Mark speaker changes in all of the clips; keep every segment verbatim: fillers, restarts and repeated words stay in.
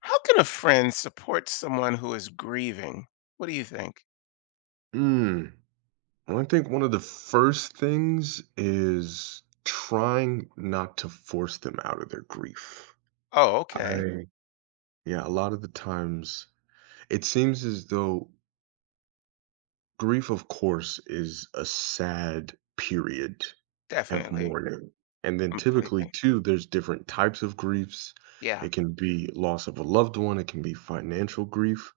Speaker 1: How can a friend support someone who is grieving? What do you think?
Speaker 2: Mm. Well, I think one of the first things is trying not to force them out of their grief.
Speaker 1: Oh, okay.
Speaker 2: Mm. I, yeah, a lot of the times it seems as though grief, of course, is a sad period of
Speaker 1: Definitely.
Speaker 2: mourning. And then typically,
Speaker 1: Completely.
Speaker 2: too, there's different types of griefs.
Speaker 1: Yeah.
Speaker 2: It can be loss of a loved one, it can be financial grief.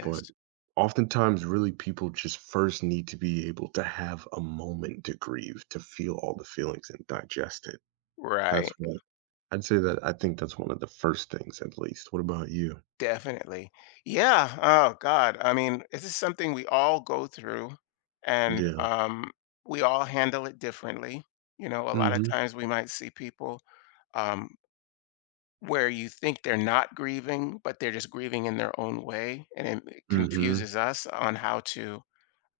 Speaker 2: But oftentimes, really, people just first need to be able to have a moment to grieve, to feel all the feelings and digest it. That's
Speaker 1: Right.
Speaker 2: what I'd say that I think that's one of the first things, at least. What about you?
Speaker 1: Definitely. Yeah. Oh God. I mean, this is something we all go through and
Speaker 2: Yeah.
Speaker 1: um we all handle it differently. You know, a
Speaker 2: mm
Speaker 1: lot of
Speaker 2: Mhm.
Speaker 1: times we might see people um where you think they're not grieving, but they're just grieving in their own way, and it
Speaker 2: mm Mhm.
Speaker 1: confuses us on how to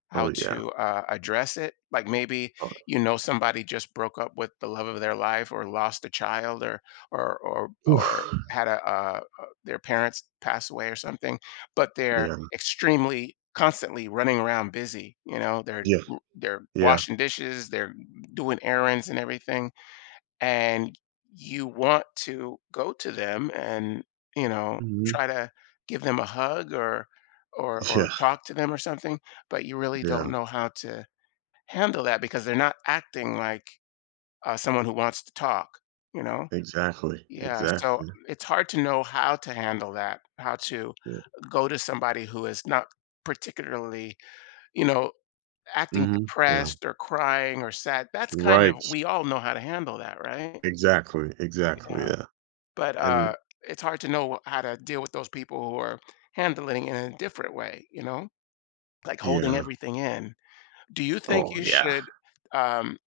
Speaker 1: how
Speaker 2: Oh, yeah.
Speaker 1: to uh, address it. Like maybe
Speaker 2: Oh,
Speaker 1: you know somebody just broke up with the love of their life, or lost a child, or or or or
Speaker 2: oof.
Speaker 1: had a uh, uh, their parents pass away or something, but they're
Speaker 2: Yeah.
Speaker 1: extremely constantly running around busy. You know, they're
Speaker 2: Yeah.
Speaker 1: they're
Speaker 2: Yeah.
Speaker 1: washing dishes, they're doing errands and everything and you want to go to them and you know
Speaker 2: Mhm.
Speaker 1: try to give them a hug or or or
Speaker 2: Yeah.
Speaker 1: talk to them or something but you really
Speaker 2: Yeah.
Speaker 1: don't know how to handle that because they're not acting like uh, someone who wants to talk you know
Speaker 2: Exactly.
Speaker 1: yeah, so
Speaker 2: Exactly.
Speaker 1: it's hard to know how to handle that, how to
Speaker 2: Yeah.
Speaker 1: go to somebody who is not particularly, you know
Speaker 2: mm
Speaker 1: acting
Speaker 2: Mhm. Yeah.
Speaker 1: depressed or crying or sad. That's kind of,
Speaker 2: Right.
Speaker 1: we all know how to handle that, right?
Speaker 2: Exactly. Exactly.
Speaker 1: Yeah,
Speaker 2: Yeah.
Speaker 1: but
Speaker 2: And
Speaker 1: uh, it's hard to know how to deal with those people who are handling it in a different way, you know, like holding
Speaker 2: yeah.
Speaker 1: everything in. Do you think
Speaker 2: Oh,
Speaker 1: you
Speaker 2: yeah.
Speaker 1: should, um,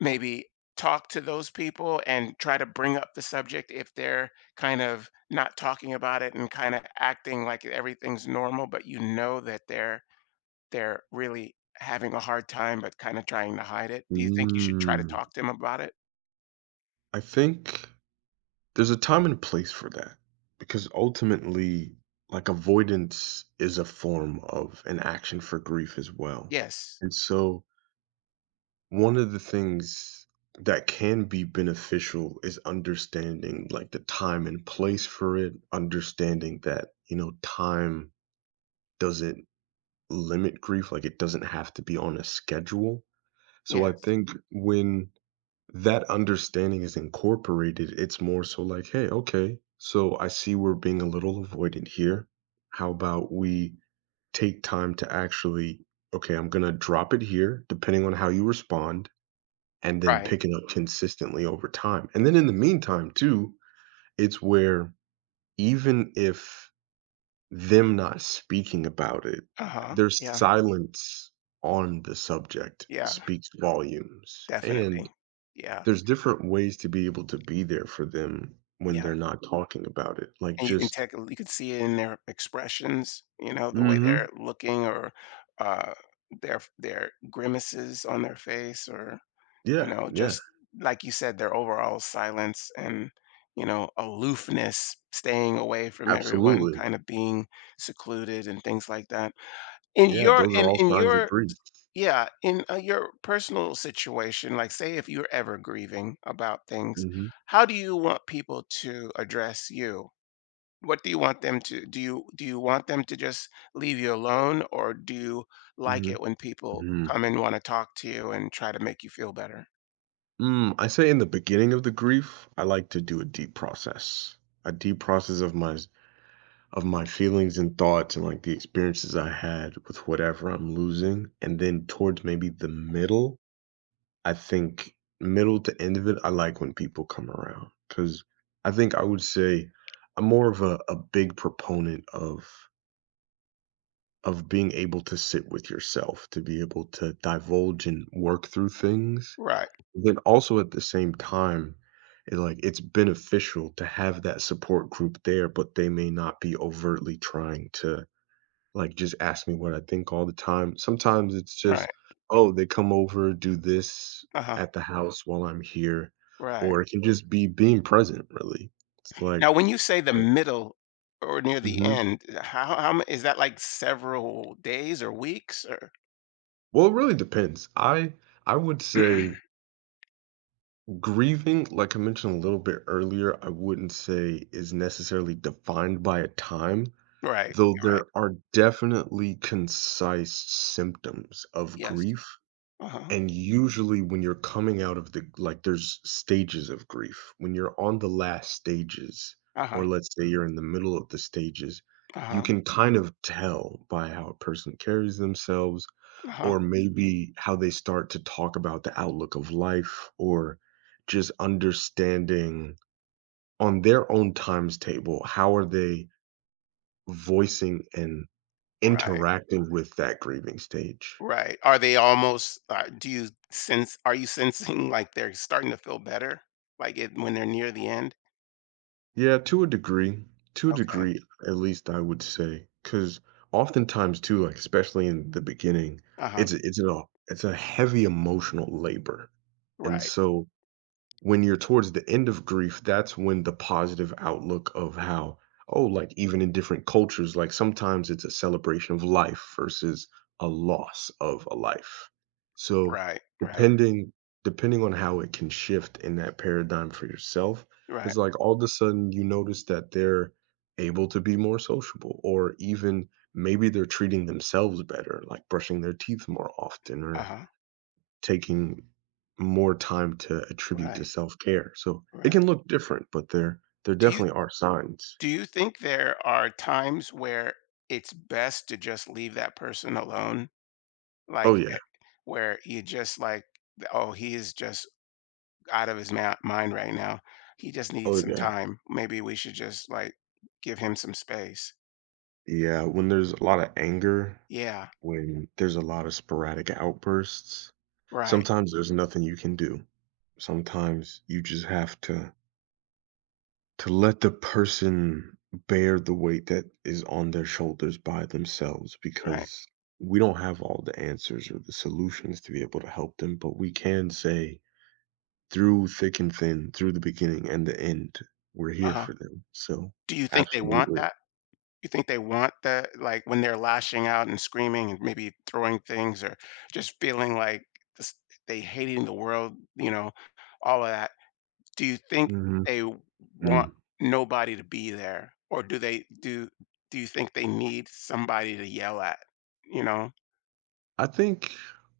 Speaker 1: maybe talk to those people and try to bring up the subject if they're kind of not talking about it and kind of acting like everything's normal, but you know that they're they're really having a hard time but kind of trying to hide it? Do you think you should try to
Speaker 2: Mm.
Speaker 1: talk to them about it?
Speaker 2: I think there's a time and place for that because ultimately, like, avoidance is a form of an action for grief as well.
Speaker 1: Yes.
Speaker 2: And so, one of the things that can be beneficial is understanding like the time and place for it, understanding that, you know, time doesn't limit grief, like, it doesn't have to be on a schedule. So, I
Speaker 1: Yes.
Speaker 2: think when that understanding is incorporated, it's more so like, "Hey, okay, so I see we're being a little avoidant here. How about we take time to actually, okay, I'm gonna drop it here, depending on how you respond, and then
Speaker 1: Right.
Speaker 2: pick it up consistently over time." And then in the meantime, too, it's where even if them not speaking about it,
Speaker 1: Uh-huh.
Speaker 2: their
Speaker 1: Yeah.
Speaker 2: silence on the subject
Speaker 1: Yeah.
Speaker 2: speaks volumes. And
Speaker 1: Definitely. Yeah,
Speaker 2: there's different ways to be able to be there for them when
Speaker 1: yeah,
Speaker 2: they're not talking about it, like,
Speaker 1: and you can
Speaker 2: just
Speaker 1: take you can see it in their expressions, you know, the way
Speaker 2: Mhm.
Speaker 1: they're looking, or uh, their their grimaces on their face, or, you
Speaker 2: Yeah,
Speaker 1: know,
Speaker 2: yeah,
Speaker 1: just like you said, their overall silence and, you know, aloofness, staying away from everyone,
Speaker 2: absolutely.
Speaker 1: kinda being secluded and things like that. In
Speaker 2: Yeah,
Speaker 1: your
Speaker 2: those are
Speaker 1: in
Speaker 2: all
Speaker 1: in
Speaker 2: signs of
Speaker 1: your
Speaker 2: grief.
Speaker 1: Yeah, in uh, your personal situation, like say if you're ever grieving about things,
Speaker 2: Mhm,
Speaker 1: how do you want people to address you? What do you want them to do you do you want them to just leave you alone, or do you like it
Speaker 2: mhm,
Speaker 1: when people
Speaker 2: mhm.
Speaker 1: come and want to talk to you and try to make you feel better?
Speaker 2: Mm, I say in the beginning of the grief, I like to do a deep process, a deep process of my of my feelings and thoughts and, like, the experiences I had with whatever I'm losing, and then towards maybe the middle I think middle to end of it, I like when people come around because I think I would say I'm more of a a big proponent of of being able to sit with yourself, to be able to divulge and work through things,
Speaker 1: Right.
Speaker 2: then also at the same time, it, like, it's beneficial to have that support group there, but they may not be overtly trying to like, just ask me what I think all the time. Sometimes it's just,
Speaker 1: Right.
Speaker 2: "Oh, they come over, do this
Speaker 1: Uh-huh.
Speaker 2: at the Mhm. house while I'm here,"
Speaker 1: Right.
Speaker 2: or it can Mhm. just be being present, really. It's
Speaker 1: Now,
Speaker 2: like
Speaker 1: when you say the middle or near the
Speaker 2: Mhm.
Speaker 1: end, uh, how how m- is that like several days or weeks or
Speaker 2: Well, it really depends. I I would say grieving, like I mentioned a little bit earlier, I wouldn't say is necessarily defined by a time,
Speaker 1: Right.
Speaker 2: though
Speaker 1: Right.
Speaker 2: there are definitely concise symptoms of
Speaker 1: Yes.
Speaker 2: grief.
Speaker 1: Uh-huh.
Speaker 2: And usually when you're coming out of the like, there's stages of grief. When you're on the last stages, or
Speaker 1: Uh-huh.
Speaker 2: let's say you're in the middle of the stages, you
Speaker 1: Uh-huh,
Speaker 2: can kind of tell by how a person carries themselves,
Speaker 1: uh-huh.
Speaker 2: or maybe how they start to talk about the outlook of life, or just understanding on their own times table, how are they voicing and
Speaker 1: Right,
Speaker 2: interacting with that grieving stage?
Speaker 1: right. Are they almost, uh, do you sense are you sensing like they're starting to feel better? Like it when they're near the end?
Speaker 2: Yeah, to a degree. To a
Speaker 1: Okay.
Speaker 2: degree, at least I would say, because oftentimes too, like, especially in the beginning,
Speaker 1: Uh-huh.
Speaker 2: it's it's a it's a heavy emotional labor, and
Speaker 1: Right,
Speaker 2: so when you're towards the end of grief, that's when the positive outlook of how, oh, like even in different cultures, like sometimes it's a celebration of life versus a loss of a life. So
Speaker 1: right, right,
Speaker 2: depending depending on how it can shift in that paradigm for yourself,
Speaker 1: right.
Speaker 2: it's like all of a sudden you notice that they're able to be more sociable or even maybe they're treating themselves better, like brushing their teeth more often or
Speaker 1: Uh-huh.
Speaker 2: taking more time to attribute to
Speaker 1: Right,
Speaker 2: self-care. So, it
Speaker 1: right.
Speaker 2: can look different, but there there
Speaker 1: Do you
Speaker 2: definitely are signs.
Speaker 1: do you think there are times where it's best to just leave that person alone?
Speaker 2: Oh,
Speaker 1: Like
Speaker 2: yeah.
Speaker 1: eh, where you just like, oh, he is just out of his ma- mind right now. He just needs
Speaker 2: Oh,
Speaker 1: some
Speaker 2: yeah.
Speaker 1: time. Maybe we should just like give him some space.
Speaker 2: Yeah, when there's a lot of anger,
Speaker 1: Yeah,
Speaker 2: when there's a lot of sporadic outbursts,
Speaker 1: right,
Speaker 2: sometimes there's nothing you can do. Sometimes you just have to to let the person bear the weight that is on their shoulders by themselves
Speaker 1: right.
Speaker 2: because we don't have all the answers or the solutions to be able to help them, but we can say through thick and thin, through the beginning and the end, we're
Speaker 1: Uh
Speaker 2: here
Speaker 1: huh.
Speaker 2: for them, so
Speaker 1: Do you think they want
Speaker 2: absolutely.
Speaker 1: that? You think they want that? Like when they're lashing out and screaming and maybe throwing things or just feeling like this, they hating the world, you know, all of that. Do you think
Speaker 2: Mhm,
Speaker 1: they want
Speaker 2: mm.
Speaker 1: nobody to be there, or do they do? Do you think they need somebody to yell at? You know?
Speaker 2: I think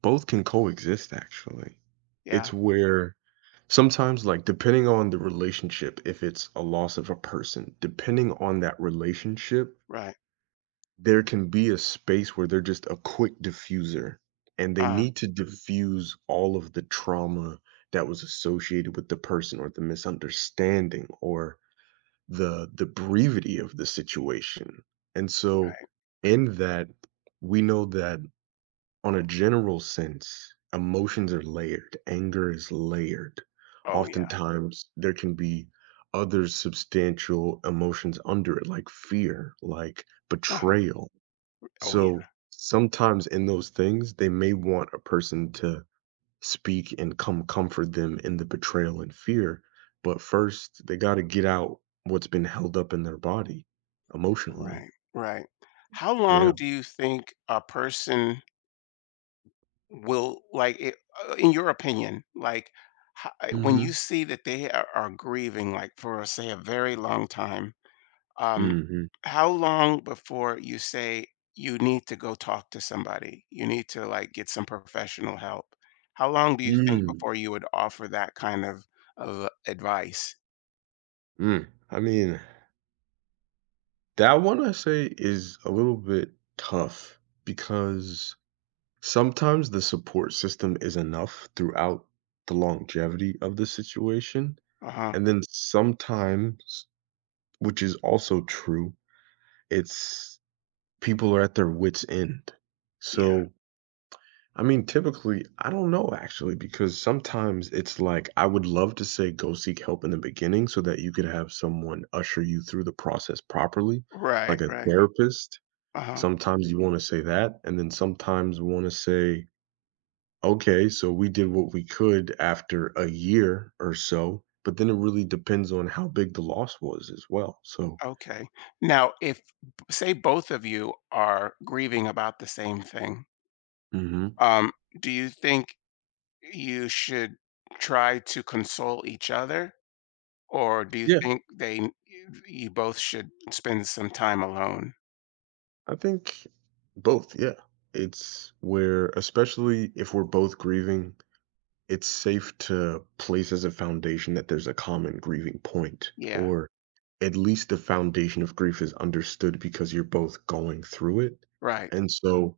Speaker 2: both can coexist, actually.
Speaker 1: Yeah.
Speaker 2: It's where sometimes, like, depending on the relationship, if it's a loss of a person, depending on that relationship,
Speaker 1: Right.
Speaker 2: there can be a space where they're just a quick diffuser, and they
Speaker 1: Uh.
Speaker 2: need to diffuse all of the trauma that was associated with the person or the misunderstanding or the the brevity of the situation. And so
Speaker 1: Right.
Speaker 2: in that, we know that on a general sense, emotions are layered, anger is layered.
Speaker 1: Oh, yeah.
Speaker 2: Oftentimes, there can be other substantial emotions under it, like fear, like
Speaker 1: Uh-huh.
Speaker 2: betrayal.
Speaker 1: Oh, yeah.
Speaker 2: So sometimes in those things, they may want a person to speak and come comfort them in the betrayal and fear. But first, they got to get out what's been held up in their body emotionally.
Speaker 1: Right, right. How long
Speaker 2: Yeah.
Speaker 1: do you think a person will like it, uh, in your opinion, like ho uh, when you
Speaker 2: mm
Speaker 1: see that they are are grieving, like, for, say, a very long time,
Speaker 2: hmm
Speaker 1: um,
Speaker 2: mm hmm
Speaker 1: how long before you say, "You need to go talk to somebody, you need to, like, get some professional help"? How long do you think before
Speaker 2: Mm.
Speaker 1: you would offer that kind of of advice?
Speaker 2: Mm. I mean, that one I say is a little bit tough because sometimes the support system is enough throughout the longevity of the situation.
Speaker 1: Uh-huh.
Speaker 2: And then sometimes, which is also true, it's people are at their wits' end.
Speaker 1: Yeah.
Speaker 2: So, I mean, typically, I don't know actually, because sometimes it's like I would love to say go seek help in the beginning so that you could have someone usher you through the process properly,
Speaker 1: Right,
Speaker 2: like a
Speaker 1: right.
Speaker 2: therapist.
Speaker 1: Uh-huh.
Speaker 2: Sometimes you want to say that, and then sometimes want to say, okay, so we did what we could after a year or so, but then it really depends on how big the loss was as well. So,
Speaker 1: Okay. Now, if say both of you are grieving about the same thing,
Speaker 2: mhm.
Speaker 1: um, do you think you should try to console each other, or do you
Speaker 2: Yeah,
Speaker 1: think they n- you you both should spend some time alone?
Speaker 2: I think both, yeah. It's where, especially if we're both grieving, it's safe to place as a foundation that there's a common grieving point,
Speaker 1: Yeah.
Speaker 2: or at least the foundation of grief is understood because you're both going through it.
Speaker 1: Right.
Speaker 2: And so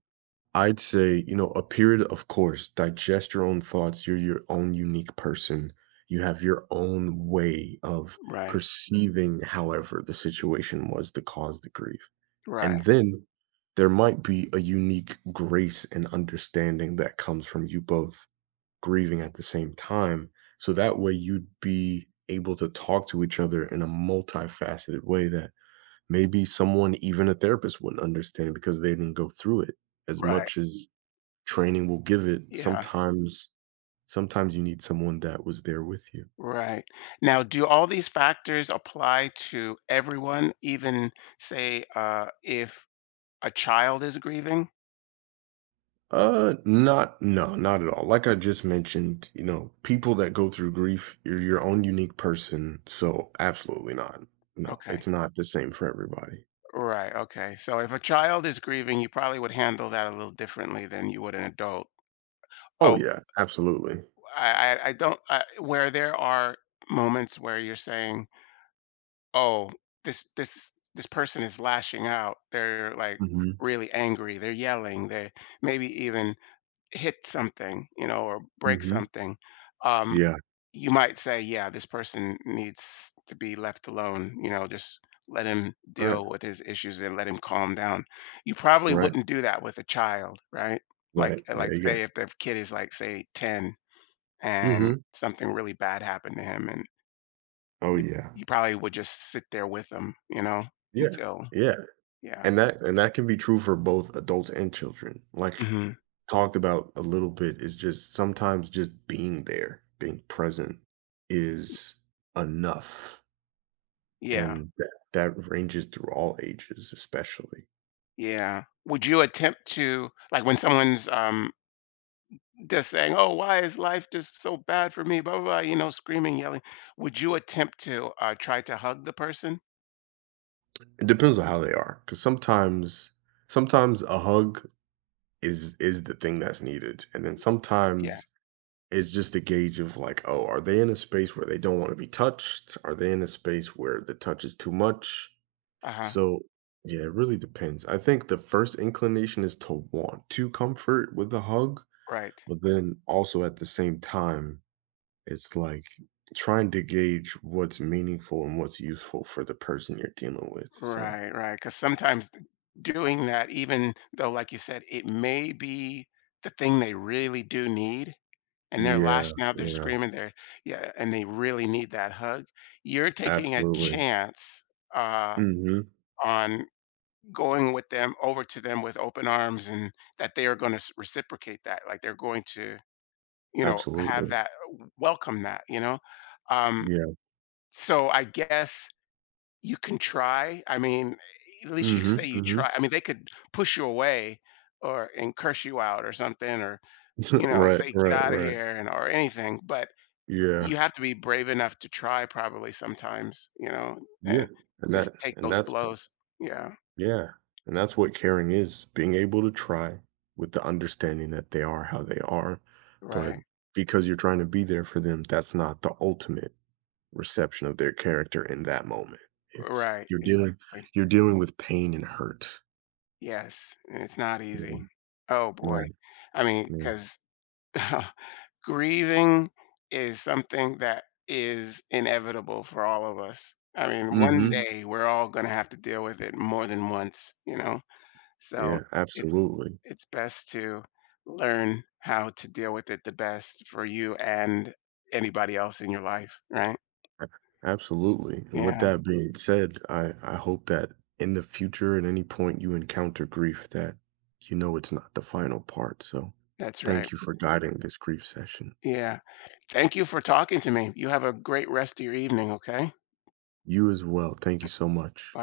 Speaker 2: I'd say, you know, a period, of course, digest your own thoughts. You're your own unique person. You have your own way of
Speaker 1: Right.
Speaker 2: perceiving, however, the situation was that caused the grief. And
Speaker 1: Right.
Speaker 2: then there might be a unique grace and understanding that comes from you both grieving at the same time. So that way you'd be able to talk to each other in a multifaceted way that maybe someone, even a therapist, wouldn't understand because they didn't go through it as
Speaker 1: Right.
Speaker 2: much as training will give it.
Speaker 1: Yeah.
Speaker 2: Sometimes, sometimes you need someone that was there with you.
Speaker 1: Right. Now, do all these factors apply to everyone, even say uh, if a child is grieving?
Speaker 2: Uh, not, no, not at all. Like I just mentioned, you know, people that go through grief, you're your own unique person. So, absolutely not. No,
Speaker 1: Okay.
Speaker 2: it's not the same for everybody.
Speaker 1: Right, okay. So if a child is grieving, you probably would handle that a little differently than you would an adult.
Speaker 2: Oh,
Speaker 1: Oh,
Speaker 2: yeah, absolutely.
Speaker 1: I I I don't I where there are moments where you're saying, "Oh, this this this person is lashing out. They're like
Speaker 2: Hmm
Speaker 1: really angry. They're yelling. They maybe even hit something, you know, or break
Speaker 2: hmm
Speaker 1: something." Um
Speaker 2: Yeah.
Speaker 1: you might say, yeah, this person needs to be left alone, you know, just let him
Speaker 2: Right.
Speaker 1: deal with his issues and let him calm down. You probably
Speaker 2: Right.
Speaker 1: wouldn't do that with a child, right? Like
Speaker 2: Right.
Speaker 1: uh,
Speaker 2: Yeah.
Speaker 1: like
Speaker 2: Yeah.
Speaker 1: say if the kid is like say ten and
Speaker 2: hmm
Speaker 1: something really bad happened to him and
Speaker 2: Oh,
Speaker 1: you,
Speaker 2: yeah.
Speaker 1: you probably would just sit there with them, you know,
Speaker 2: Yeah.
Speaker 1: until
Speaker 2: Yeah.
Speaker 1: yeah.
Speaker 2: And that, and that can be true for both adults and children. Like
Speaker 1: Mhm.
Speaker 2: talked about a little bit is just sometimes just being there, being present is enough.
Speaker 1: Yeah.
Speaker 2: And that that ranges through all ages, especially.
Speaker 1: Yeah. Would you attempt to like when someone's um just saying, "Oh, why is life just so bad for me?" Blah, blah, blah, you know, screaming, yelling. Would you attempt to, uh, try to hug the person?
Speaker 2: It depends on how they are, because sometimes sometimes a hug is is the thing that's needed, and then
Speaker 1: Yeah.
Speaker 2: sometimes it's just a gauge of, like, "Oh, are they in a space where they don't wanna be touched? Are they in a space where the touch is too much?"
Speaker 1: Uh-huh.
Speaker 2: So, yeah, it really depends. I think the first inclination is to want to comfort with a hug,
Speaker 1: Right.
Speaker 2: but then also at the same time it's like trying to gauge what's meaningful and what's useful for the person you're dealing with, so
Speaker 1: Right, right. Because sometimes doing that, even though, like you said, it may be the thing they really do need, and they're
Speaker 2: yeah,
Speaker 1: lashing out, they're
Speaker 2: yeah,
Speaker 1: screaming, they're yeah, and they really need that hug. You're taking a
Speaker 2: absolutely.
Speaker 1: chance, uh,
Speaker 2: Mhm,
Speaker 1: on going with them over to them with open arms and that they are gonna reciprocate that, like, they're going to, you know, have
Speaker 2: absolutely.
Speaker 1: that uh, welcome that, you know? Um,
Speaker 2: Yeah.
Speaker 1: so I guess you can try. I mean, at least you say
Speaker 2: Mhm,
Speaker 1: you
Speaker 2: mhm.
Speaker 1: try. I mean, they could push you away or and curse you out or something or, you know,
Speaker 2: Right,
Speaker 1: say get
Speaker 2: right,
Speaker 1: out of
Speaker 2: right.
Speaker 1: here and or anything, but you
Speaker 2: Yeah,
Speaker 1: have to be brave enough to try probably sometimes, you know,
Speaker 2: yeah,
Speaker 1: and
Speaker 2: and that
Speaker 1: just take
Speaker 2: and
Speaker 1: those
Speaker 2: that's
Speaker 1: blows. Yeah.
Speaker 2: yeah, and that's what caring is, being able to try with the understanding that they are how they are, but
Speaker 1: Right.
Speaker 2: because you're trying to be there for them, that's not the ultimate reception of their character in that moment. It's
Speaker 1: Right.
Speaker 2: you're dealing
Speaker 1: Like,
Speaker 2: you're dealing with pain and hurt.
Speaker 1: yes, and it's not
Speaker 2: Yeah,
Speaker 1: easy. Oh
Speaker 2: right,
Speaker 1: boy. I mean,
Speaker 2: yeah.
Speaker 1: because grieving is something that is inevitable for all of us. I mean, one
Speaker 2: Mhm.
Speaker 1: day we're all going to have to deal with it more than once, you know? So
Speaker 2: Yeah,
Speaker 1: it's
Speaker 2: absolutely.
Speaker 1: it's best to learn how to deal with it the best for you and anybody else in your life, right?
Speaker 2: A Absolutely, and with
Speaker 1: Yeah,
Speaker 2: that being said, I I hope that in the future, at any point you encounter grief that you know it's not the final part, so
Speaker 1: that's right.
Speaker 2: thank you for guiding this grief session.
Speaker 1: Yeah. Thank you for talking to me. You have a great rest of your evening, okay?
Speaker 2: You as well, thank you so much.